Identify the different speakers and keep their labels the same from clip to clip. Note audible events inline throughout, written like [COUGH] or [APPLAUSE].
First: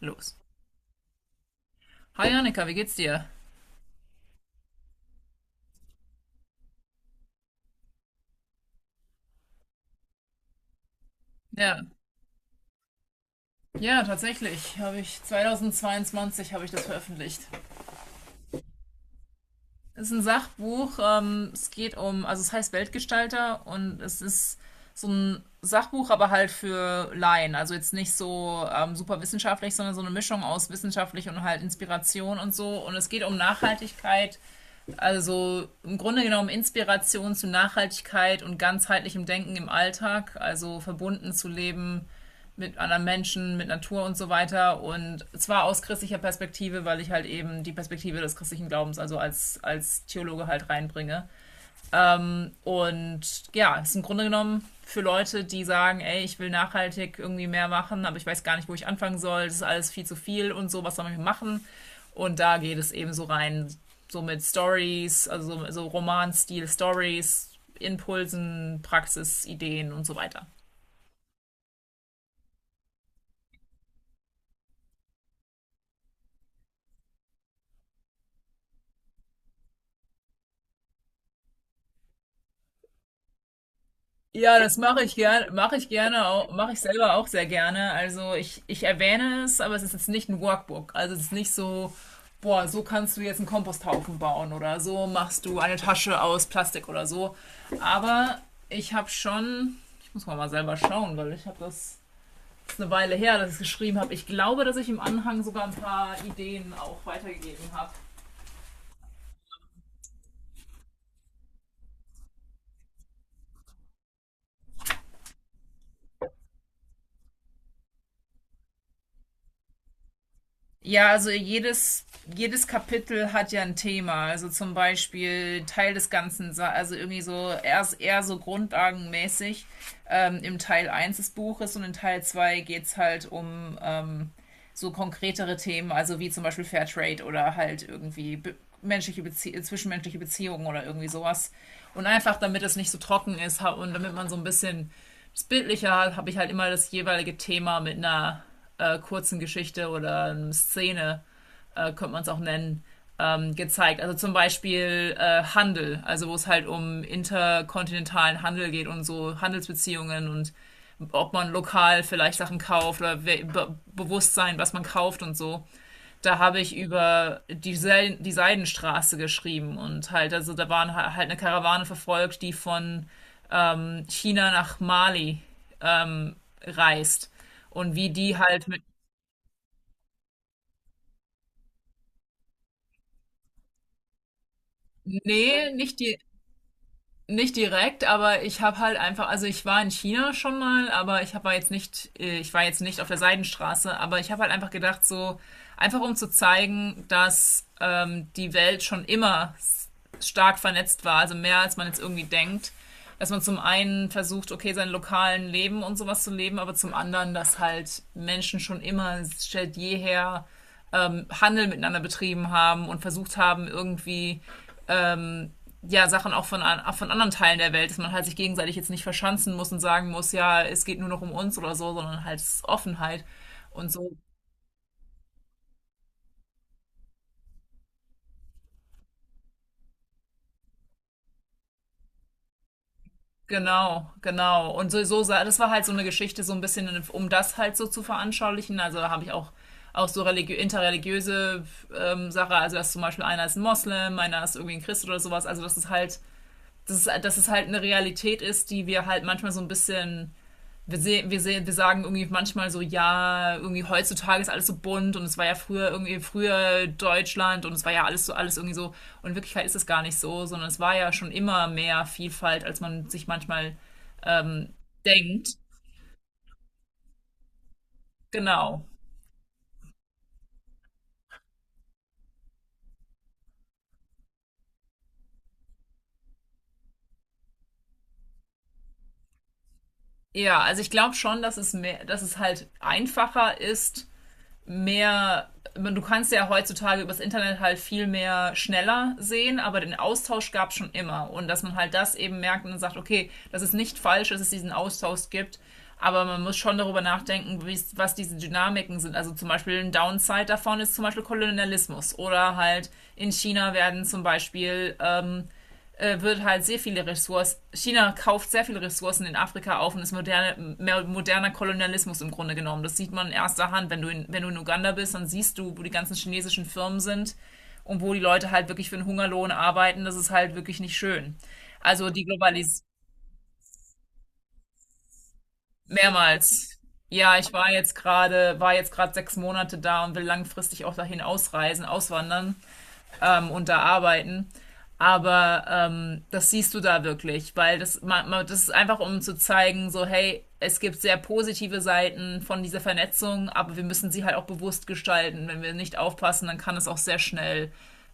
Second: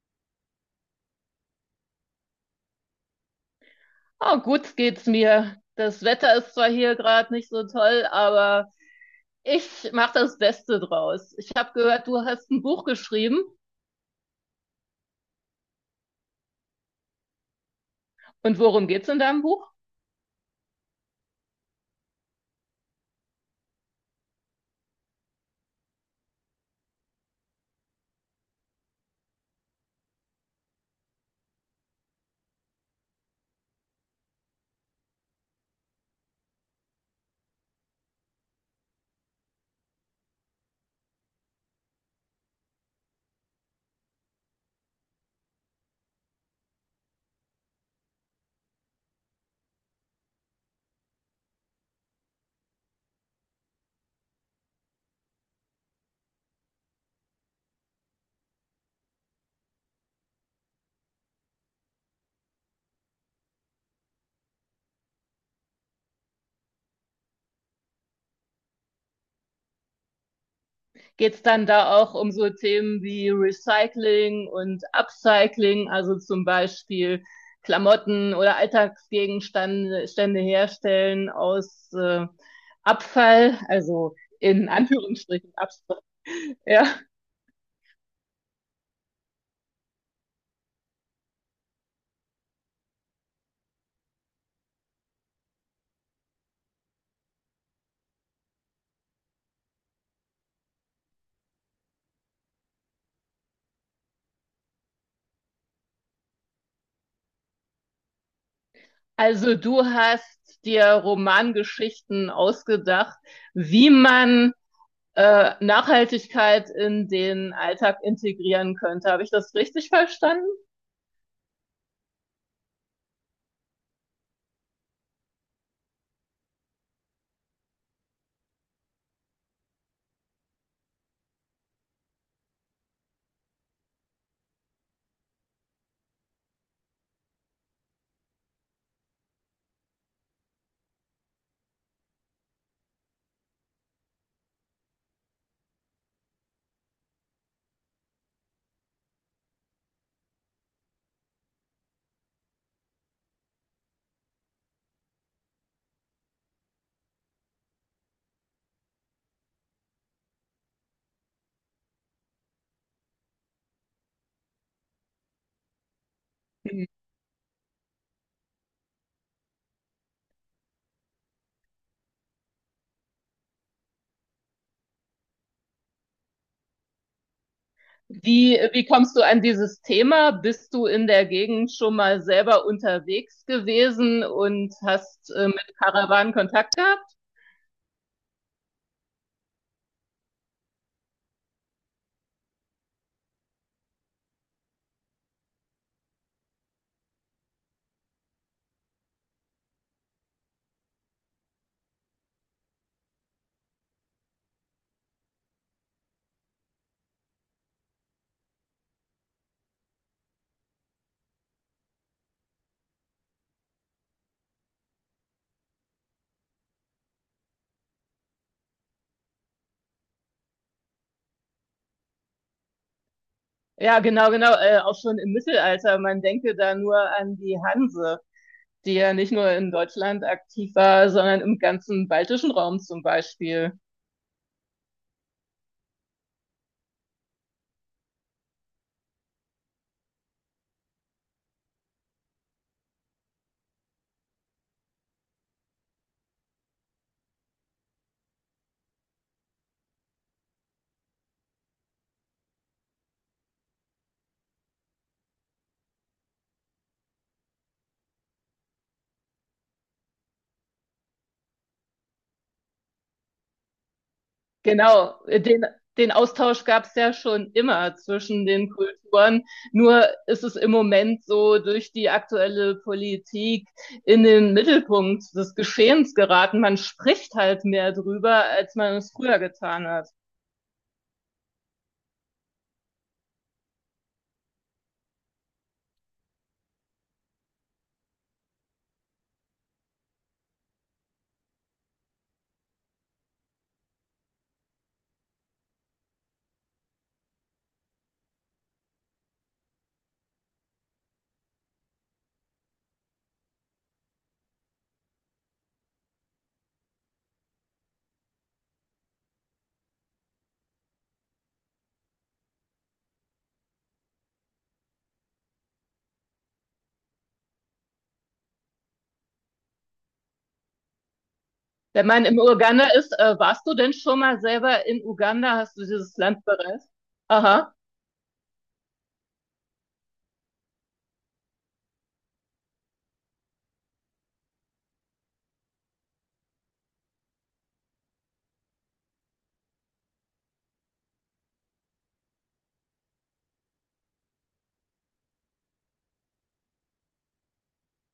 Speaker 1: Los. Hi Annika, wie geht's dir?
Speaker 2: Ah, gut geht's mir. Das Wetter ist zwar hier gerade nicht so toll, aber ich mache das Beste draus. Ich habe
Speaker 1: Ja,
Speaker 2: gehört, du hast ein Buch geschrieben.
Speaker 1: ja, tatsächlich habe ich 2022 habe ich das veröffentlicht.
Speaker 2: Und worum geht's in deinem Buch?
Speaker 1: Es ist ein Sachbuch. Es geht um, also es heißt Weltgestalter und es ist so ein Sachbuch, aber halt für Laien. Also jetzt nicht so super wissenschaftlich, sondern so eine Mischung aus wissenschaftlich und halt Inspiration und so. Und es geht um Nachhaltigkeit, also im Grunde genommen Inspiration zu Nachhaltigkeit und ganzheitlichem Denken im Alltag, also verbunden zu leben mit anderen Menschen, mit Natur und so weiter. Und zwar aus christlicher Perspektive, weil ich halt eben die Perspektive des christlichen Glaubens, also als Theologe halt reinbringe. Und ja, ist im Grunde genommen für Leute, die sagen, ey, ich will nachhaltig irgendwie mehr machen, aber ich weiß gar nicht, wo ich anfangen soll, das ist alles viel zu viel und so, was soll man machen? Und da geht es eben so rein, so mit Stories, also so Roman-Stil-Stories, Impulsen, Praxis, Ideen und so weiter.
Speaker 2: Geht's dann da auch um so Themen wie Recycling und Upcycling, also zum Beispiel Klamotten oder Alltagsgegenstände Stände herstellen aus Abfall, also
Speaker 1: Ja,
Speaker 2: in
Speaker 1: das mache ich gerne,
Speaker 2: Anführungsstrichen
Speaker 1: mache ich
Speaker 2: Abfall.
Speaker 1: gerne, mache ich
Speaker 2: Ja.
Speaker 1: selber auch sehr gerne. Also ich erwähne es, aber es ist jetzt nicht ein Workbook. Also es ist nicht so, boah, so kannst du jetzt einen Komposthaufen bauen oder so machst du eine Tasche aus Plastik oder so. Aber ich habe schon, ich muss mal selber schauen, weil ich habe das, das ist eine Weile her, dass ich es geschrieben habe. Ich glaube, dass ich im Anhang sogar ein paar Ideen auch weitergegeben habe.
Speaker 2: Also du hast dir Romangeschichten ausgedacht, wie man Nachhaltigkeit in den Alltag integrieren könnte. Habe ich das richtig verstanden?
Speaker 1: Ja, also jedes Kapitel hat ja ein Thema. Also zum Beispiel Teil des Ganzen, also irgendwie so erst eher so grundlagenmäßig im Teil eins des Buches und in Teil 2 geht's halt um so konkretere Themen, also wie zum Beispiel Fairtrade oder halt irgendwie be menschliche Bezie zwischenmenschliche Beziehungen oder irgendwie sowas. Und einfach, damit es nicht so trocken ist und damit man so ein bisschen bildlicher habe ich halt immer das jeweilige Thema mit einer kurzen Geschichte oder einer Szene, könnte man es auch nennen, gezeigt. Also zum Beispiel Handel, also wo es halt um interkontinentalen Handel geht und so Handelsbeziehungen und ob man lokal vielleicht Sachen kauft oder we- be Bewusstsein, was man kauft und so. Da habe ich
Speaker 2: Mhm.
Speaker 1: über die Seidenstraße geschrieben und halt, also da waren halt eine Karawane verfolgt, die von China nach Mali ähm, reist. Und wie die
Speaker 2: Wie,
Speaker 1: halt mit.
Speaker 2: wie kommst du an dieses Thema? Bist du in der Gegend schon mal selber unterwegs gewesen und hast
Speaker 1: Nee,
Speaker 2: mit
Speaker 1: nicht die.
Speaker 2: Karawanen Kontakt gehabt?
Speaker 1: Nicht direkt, aber ich habe halt einfach, also ich war in China schon mal, aber ich war jetzt nicht, ich war jetzt nicht auf der Seidenstraße, aber ich habe halt einfach gedacht, so einfach um zu zeigen, dass die Welt schon immer stark vernetzt war, also mehr als man jetzt irgendwie denkt, dass man zum einen versucht, okay, sein lokalen Leben und sowas zu leben, aber zum anderen, dass halt Menschen schon immer seit jeher Handel miteinander betrieben haben und versucht haben, irgendwie ja, Sachen auch von anderen Teilen der Welt, dass man halt sich gegenseitig jetzt nicht verschanzen muss und sagen muss, ja, es geht nur noch um uns oder so, sondern halt es ist Offenheit und
Speaker 2: Ja,
Speaker 1: so.
Speaker 2: genau, genau, auch schon im Mittelalter. Man denke da nur an die Hanse, die ja nicht nur in Deutschland aktiv war, sondern im ganzen baltischen Raum zum Beispiel.
Speaker 1: Genau, genau. Und so, das war halt so eine Geschichte, so ein bisschen, um das halt so zu veranschaulichen. Also da habe ich auch so religi interreligiöse Sache, also dass zum Beispiel einer ist ein Moslem, einer ist irgendwie ein Christ oder sowas. Also dass es halt eine Realität ist, die wir halt manchmal so ein bisschen wir sagen irgendwie manchmal so, ja, irgendwie heutzutage ist alles so bunt und es war ja früher irgendwie früher Deutschland und es war ja alles so, alles irgendwie so. Und in Wirklichkeit ist es gar nicht so, sondern es war ja schon immer mehr Vielfalt, als man sich manchmal ähm,
Speaker 2: Genau,
Speaker 1: denkt.
Speaker 2: den, den Austausch gab es ja schon immer zwischen den
Speaker 1: Genau.
Speaker 2: Kulturen. Nur ist es im Moment so durch die aktuelle Politik in den Mittelpunkt des Geschehens geraten. Man spricht halt mehr drüber, als man es früher getan hat.
Speaker 1: Ja, also ich glaube schon, dass es halt einfacher ist, mehr, du kannst ja heutzutage übers Internet halt viel mehr schneller sehen, aber den Austausch gab es schon immer. Und dass man halt das eben merkt und sagt, okay, das ist nicht falsch, dass es diesen Austausch gibt, aber man muss schon darüber nachdenken, was diese Dynamiken sind. Also zum Beispiel ein Downside davon ist zum Beispiel Kolonialismus. Oder halt in China werden zum Beispiel wird halt sehr viele Ressourcen, China kauft sehr viele Ressourcen in Afrika auf und ist moderne, mehr moderner Kolonialismus im Grunde genommen. Das sieht man in erster Hand. Wenn du in Uganda bist, dann siehst du, wo die ganzen chinesischen Firmen sind und wo die Leute halt wirklich für einen Hungerlohn arbeiten. Das ist halt wirklich nicht schön.
Speaker 2: Wenn
Speaker 1: Also die
Speaker 2: man in
Speaker 1: Globalis
Speaker 2: Uganda ist, warst du denn schon mal selber in Uganda? Hast du dieses Land
Speaker 1: mehrmals.
Speaker 2: bereist?
Speaker 1: Ja, ich war
Speaker 2: Aha.
Speaker 1: jetzt gerade, war jetzt gerade 6 Monate da und will langfristig auch dahin ausreisen, auswandern. Und da arbeiten. Aber das siehst du da wirklich, weil das, man, das ist einfach, um zu zeigen, so hey, es gibt sehr positive Seiten von dieser Vernetzung, aber wir müssen sie halt auch bewusst gestalten. Wenn wir nicht aufpassen, dann kann es auch sehr schnell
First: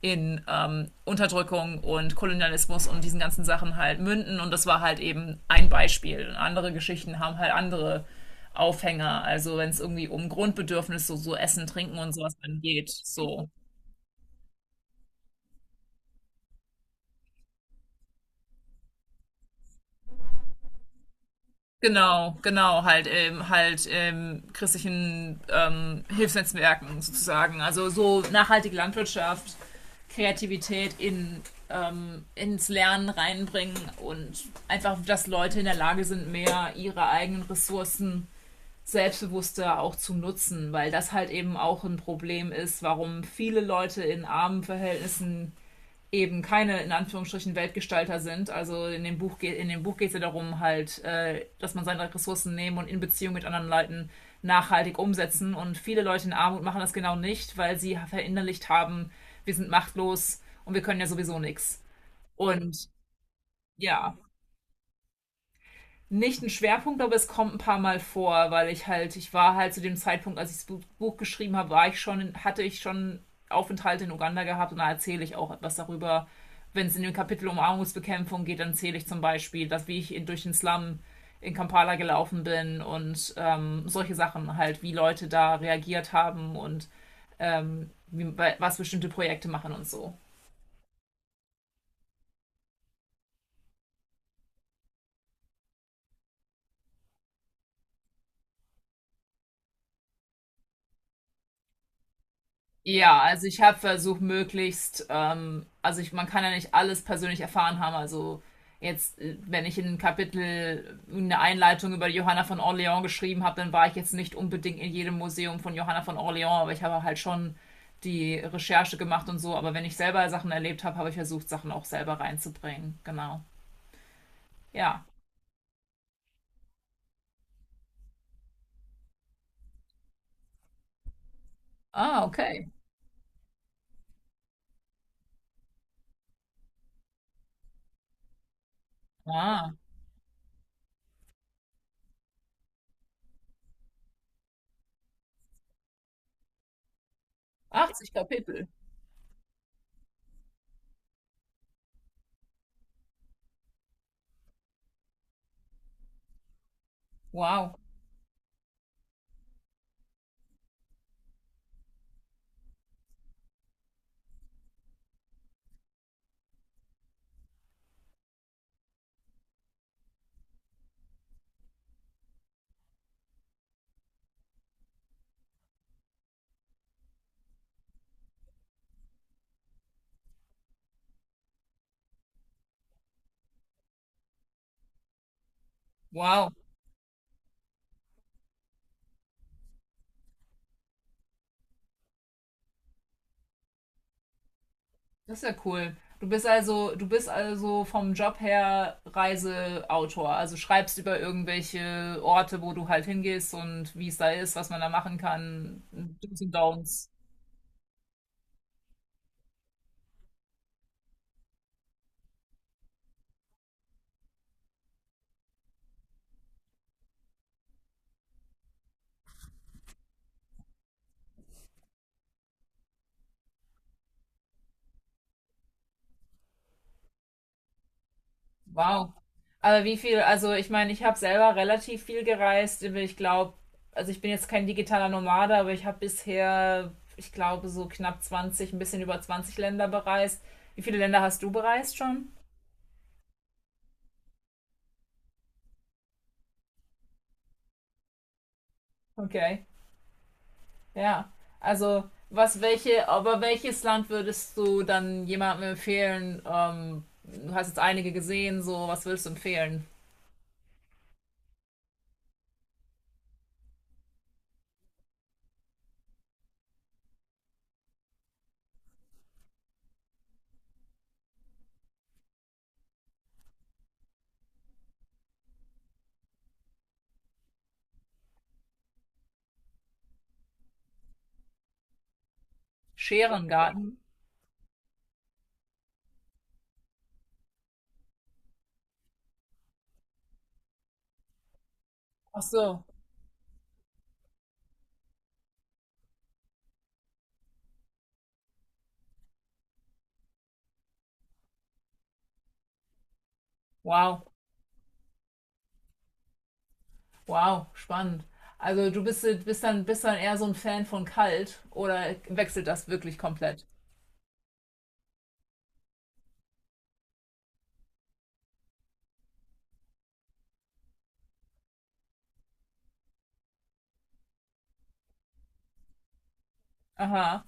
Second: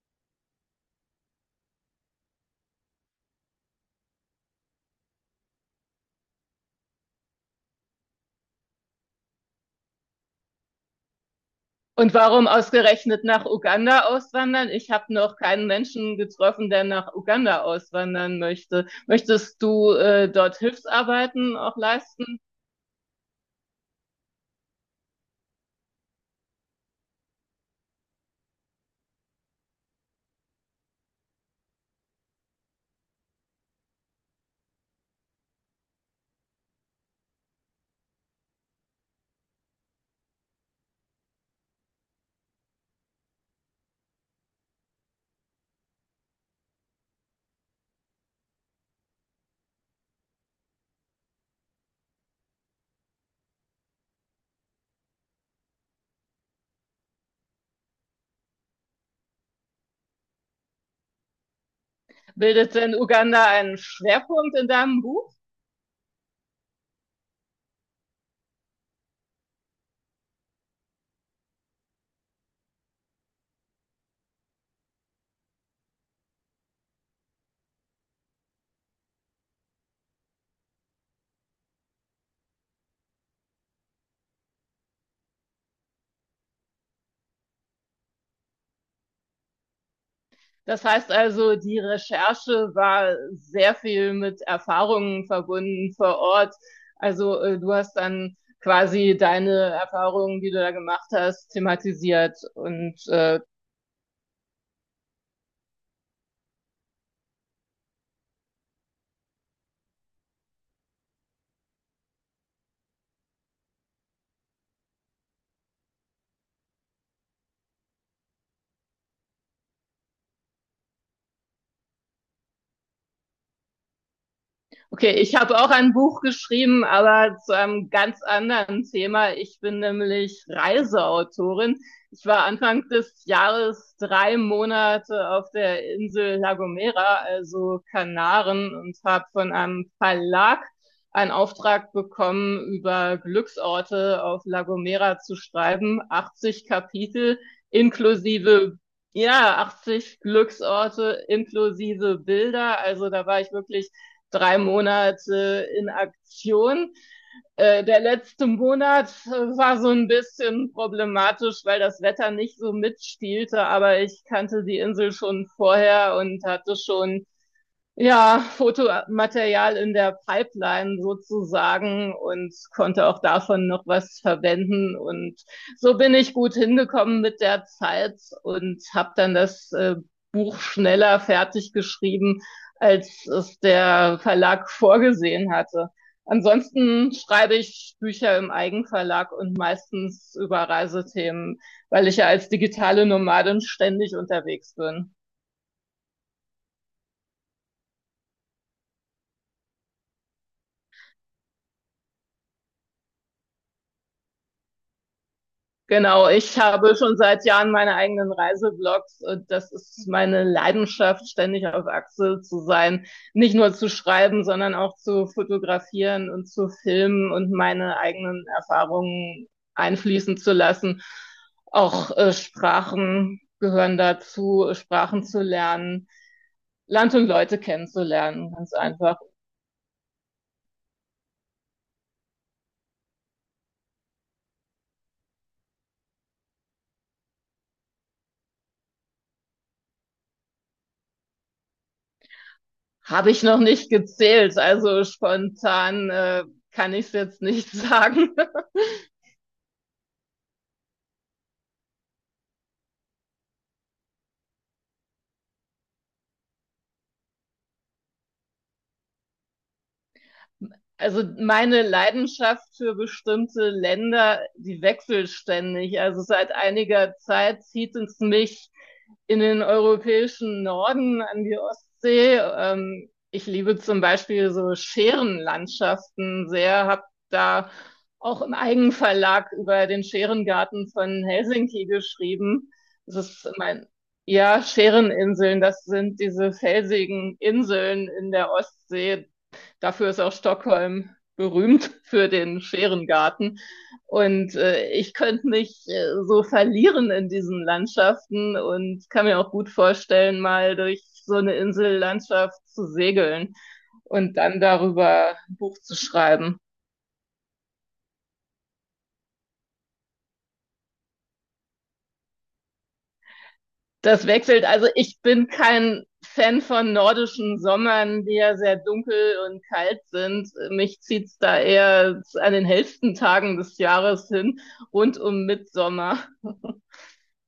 Speaker 1: in Unterdrückung und Kolonialismus und diesen ganzen Sachen halt münden. Und das war halt eben ein Beispiel. Und andere Geschichten haben halt andere Aufhänger. Also wenn es irgendwie um Grundbedürfnisse, so, so Essen, Trinken und
Speaker 2: Und
Speaker 1: sowas
Speaker 2: warum
Speaker 1: dann geht,
Speaker 2: ausgerechnet nach
Speaker 1: so.
Speaker 2: Uganda auswandern? Ich habe noch keinen Menschen getroffen, der nach Uganda auswandern möchte. Möchtest du dort Hilfsarbeiten auch
Speaker 1: Genau,
Speaker 2: leisten?
Speaker 1: genau, halt christlichen Hilfsnetzwerken sozusagen. Also so nachhaltige Landwirtschaft, Kreativität ins Lernen reinbringen und einfach, dass Leute in der Lage sind, mehr ihre eigenen Ressourcen selbstbewusster auch zu nutzen, weil das halt eben auch ein Problem ist, warum viele Leute in armen Verhältnissen eben keine in Anführungsstrichen Weltgestalter sind. Also in dem Buch geht es ja darum halt, dass man seine Ressourcen nehmen und in Beziehung mit anderen Leuten nachhaltig umsetzen. Und viele Leute in Armut machen das genau nicht, weil sie verinnerlicht haben, wir sind machtlos und wir können ja sowieso nichts.
Speaker 2: Bildet
Speaker 1: Und
Speaker 2: denn Uganda einen
Speaker 1: ja,
Speaker 2: Schwerpunkt in deinem Buch?
Speaker 1: nicht ein Schwerpunkt, aber es kommt ein paar Mal vor, weil ich halt, ich war halt zu dem Zeitpunkt, als ich das Buch geschrieben habe, war ich schon, hatte ich schon Aufenthalte in Uganda gehabt und da erzähle ich auch etwas darüber. Wenn es in dem Kapitel um Armutsbekämpfung geht, dann erzähle ich zum Beispiel, dass wie ich durch den Slum in Kampala gelaufen bin und solche Sachen halt, wie Leute da reagiert haben und ähm, wie, was bestimmte Projekte machen und so.
Speaker 2: Das heißt also, die Recherche war sehr viel mit Erfahrungen verbunden vor Ort. Also du hast dann quasi deine Erfahrungen, die du da gemacht hast, thematisiert und
Speaker 1: Ja, also ich habe versucht, möglichst, man kann ja nicht alles persönlich erfahren haben. Also jetzt, wenn ich in ein Kapitel eine Einleitung über Johanna von Orleans geschrieben habe, dann war ich jetzt nicht unbedingt in jedem Museum von Johanna von Orleans, aber ich habe halt schon die Recherche gemacht und so. Aber wenn ich selber Sachen erlebt habe, habe ich versucht, Sachen auch selber reinzubringen. Genau. Ja.
Speaker 2: Okay, ich habe auch ein Buch geschrieben, aber zu einem ganz anderen Thema. Ich bin nämlich Reiseautorin.
Speaker 1: Ah,
Speaker 2: Ich war
Speaker 1: okay.
Speaker 2: Anfang des Jahres drei Monate auf der Insel La Gomera, also Kanaren, und habe von
Speaker 1: Ah,
Speaker 2: einem Verlag einen Auftrag bekommen, über Glücksorte auf La Gomera zu schreiben. 80 Kapitel
Speaker 1: 80 Kapitel.
Speaker 2: inklusive, ja, 80 Glücksorte inklusive Bilder. Also da war ich wirklich drei Monate in Aktion.
Speaker 1: Wow.
Speaker 2: Der letzte Monat war so ein bisschen problematisch, weil das Wetter nicht so mitspielte, aber ich kannte die Insel schon vorher und hatte schon, ja, Fotomaterial in der Pipeline sozusagen und konnte auch davon noch was verwenden. Und so bin ich gut hingekommen mit der Zeit und habe dann das Buch schneller fertig geschrieben, als es der Verlag vorgesehen hatte.
Speaker 1: Wow.
Speaker 2: Ansonsten schreibe ich Bücher im Eigenverlag und meistens über Reisethemen, weil ich ja als digitale Nomadin ständig unterwegs bin.
Speaker 1: Das ist ja cool. Du bist also vom Job her Reiseautor. Also schreibst über irgendwelche Orte, wo du halt hingehst und wie es da ist, was man da machen kann.
Speaker 2: Genau,
Speaker 1: Do's und
Speaker 2: ich habe
Speaker 1: Downs.
Speaker 2: schon seit Jahren meine eigenen Reiseblogs und das ist meine Leidenschaft, ständig auf Achse zu sein, nicht nur zu schreiben, sondern auch zu fotografieren und zu filmen und meine eigenen Erfahrungen einfließen zu lassen. Auch Sprachen gehören dazu, Sprachen zu lernen, Land und Leute kennenzulernen, ganz
Speaker 1: Wow.
Speaker 2: einfach.
Speaker 1: Aber wie viel, also ich meine, ich habe selber relativ viel gereist. Ich glaube, also ich bin jetzt kein digitaler Nomade, aber ich habe bisher, ich glaube, so knapp 20, ein bisschen über 20 Länder bereist. Wie viele Länder hast du bereist schon?
Speaker 2: Habe ich noch nicht gezählt, also spontan kann ich es jetzt nicht [LAUGHS] sagen.
Speaker 1: Okay. Ja, also aber welches Land würdest du dann jemandem empfehlen? Du hast jetzt einige gesehen, so was würdest du empfehlen?
Speaker 2: Also meine Leidenschaft für bestimmte Länder, die wechselt ständig. Also seit einiger Zeit zieht es mich in den europäischen Norden an die Ostsee. Ich liebe zum Beispiel so Scherenlandschaften sehr, habe da auch im Eigenverlag über den Scherengarten von Helsinki geschrieben. Das ist mein,
Speaker 1: Scherengarten.
Speaker 2: ja, Schereninseln, das sind diese felsigen Inseln in der Ostsee. Dafür ist auch Stockholm berühmt für
Speaker 1: Ach
Speaker 2: den
Speaker 1: so,
Speaker 2: Scherengarten. Und ich könnte mich so verlieren in diesen Landschaften und kann mir auch gut vorstellen, mal durch so eine Insellandschaft zu segeln
Speaker 1: wow,
Speaker 2: und dann darüber ein Buch zu schreiben.
Speaker 1: wow, spannend. Also du bist dann eher so ein Fan von kalt oder wechselt das wirklich komplett?
Speaker 2: Das wechselt. Also ich bin kein Fan von nordischen Sommern, die ja sehr dunkel und kalt sind. Mich zieht's da eher an den hellsten Tagen des Jahres hin, rund um Mitsommer.
Speaker 1: Aha.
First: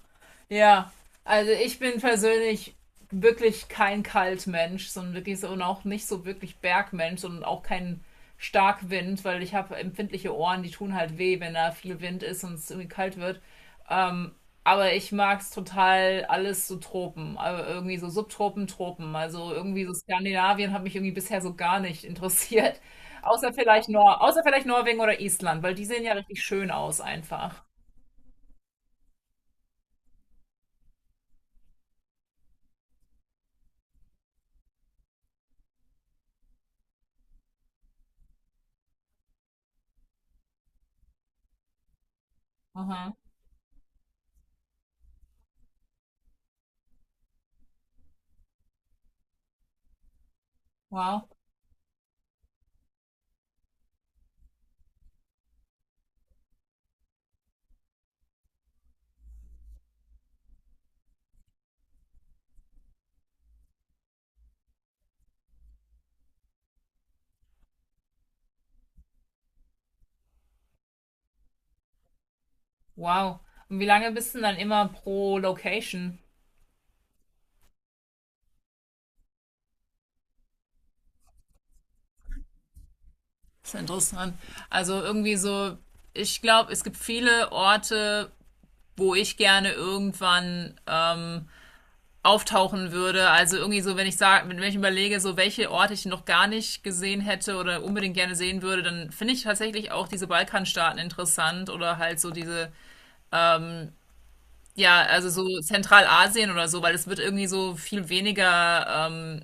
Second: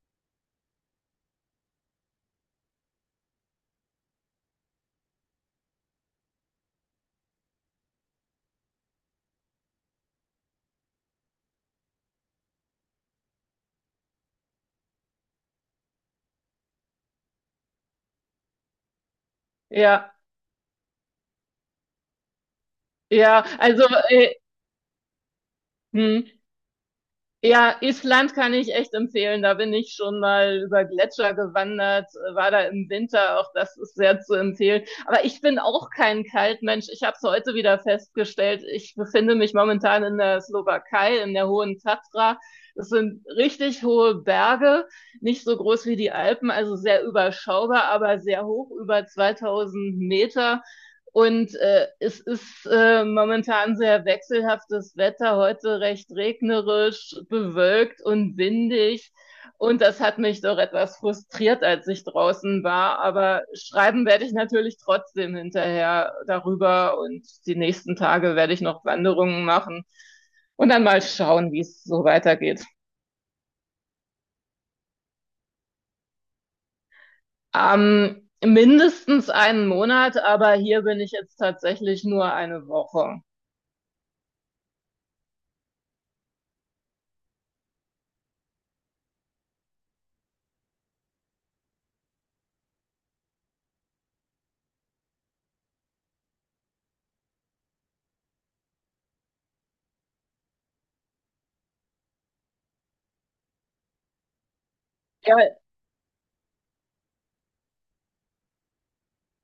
Speaker 1: Ja, also ich bin persönlich wirklich kein Kaltmensch, sondern wirklich so und auch nicht so wirklich Bergmensch und auch kein Starkwind, weil ich habe empfindliche Ohren, die tun halt weh, wenn da viel Wind ist und es irgendwie kalt wird. Ähm, aber ich mag es total alles so Tropen, also irgendwie so Subtropen, Tropen. Also irgendwie so
Speaker 2: Ja,
Speaker 1: Skandinavien hat mich irgendwie bisher so gar nicht interessiert. [LAUGHS]
Speaker 2: ja,
Speaker 1: Außer
Speaker 2: also,
Speaker 1: vielleicht Nor außer vielleicht Norwegen oder Island, weil die sehen ja
Speaker 2: hm,
Speaker 1: richtig schön aus einfach.
Speaker 2: ja, Island kann ich echt empfehlen. Da bin ich schon mal über Gletscher gewandert, war da im Winter, auch das ist sehr zu empfehlen. Aber ich bin auch kein Kaltmensch. Ich habe es heute wieder festgestellt. Ich befinde mich momentan in der Slowakei, in der Hohen Tatra. Das
Speaker 1: Aha.
Speaker 2: sind richtig hohe Berge, nicht so groß wie die Alpen, also sehr überschaubar, aber sehr hoch, über 2000 Meter.
Speaker 1: Wow.
Speaker 2: Und es ist momentan sehr wechselhaftes Wetter, heute recht regnerisch, bewölkt und windig. Und das hat mich doch etwas frustriert, als ich draußen war. Aber schreiben werde ich natürlich trotzdem hinterher darüber. Und die nächsten Tage werde ich noch Wanderungen machen und dann mal schauen, wie es so weitergeht.
Speaker 1: Wow. Und wie lange bist du denn dann immer pro Location?
Speaker 2: Mindestens einen Monat, aber hier bin ich jetzt tatsächlich nur eine Woche.
Speaker 1: Das ist interessant. Also irgendwie so, ich glaube, es gibt viele Orte, wo ich gerne irgendwann auftauchen würde. Also irgendwie so, wenn ich sage, wenn ich überlege, so welche Orte ich noch gar nicht gesehen hätte oder unbedingt gerne sehen würde, dann finde ich tatsächlich auch diese Balkanstaaten interessant oder halt so diese, ja, also
Speaker 2: Ja,
Speaker 1: so Zentralasien oder so, weil es wird irgendwie so viel weniger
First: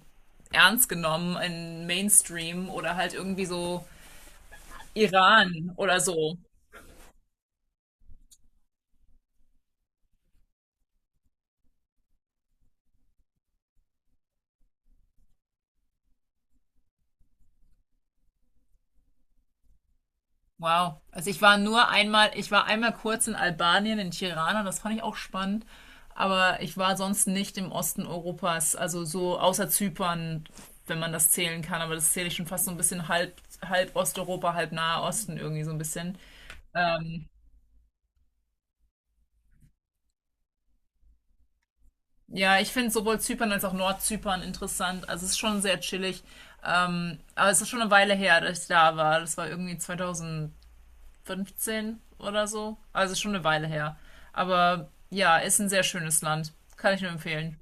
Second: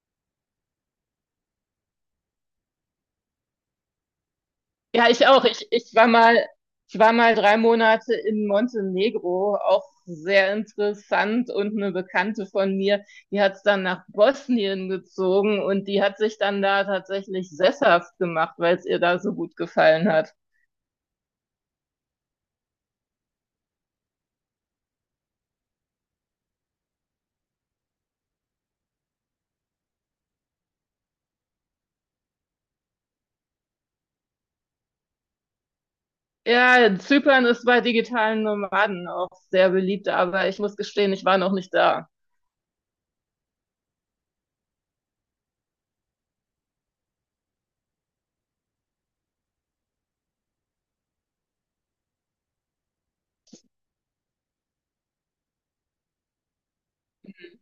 Speaker 1: ernst genommen im Mainstream oder halt irgendwie so
Speaker 2: ja, ich auch.
Speaker 1: Iran oder so.
Speaker 2: Ich war mal drei Monate in Montenegro, auch sehr interessant. Und eine Bekannte von mir, die hat es dann nach Bosnien gezogen und die hat sich dann da tatsächlich sesshaft gemacht, weil es ihr da so gut gefallen hat.
Speaker 1: Wow. Also ich war einmal kurz in Albanien, in Tirana, das fand ich auch spannend. Aber ich war sonst nicht im Osten Europas, also so außer Zypern, wenn man das zählen kann. Aber das zähle ich schon fast so ein bisschen halb, halb Osteuropa, halb Nahe Osten irgendwie so ein bisschen.
Speaker 2: Ja,
Speaker 1: Ähm,
Speaker 2: Zypern ist bei digitalen Nomaden auch sehr beliebt, aber ich muss gestehen, ich war noch nicht da.
Speaker 1: ja, ich finde sowohl Zypern als auch Nordzypern interessant. Also es ist schon sehr chillig. Aber es ist schon eine Weile her, dass ich da war. Das war irgendwie 2000 fünfzehn oder so. Also schon eine Weile her. Aber ja, ist ein sehr schönes Land. Kann ich nur empfehlen.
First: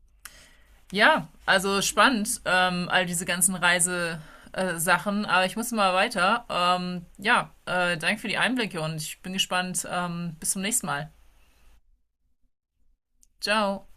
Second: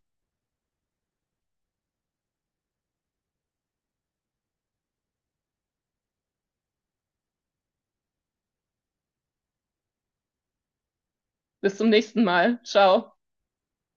Speaker 1: Ja, also spannend, all diese ganzen Reise. Sachen, aber ich muss mal weiter. Ja, danke für die Einblicke und ich bin gespannt. Bis zum nächsten Mal.
Speaker 2: Bis zum nächsten Mal. Ciao.
Speaker 1: Ciao.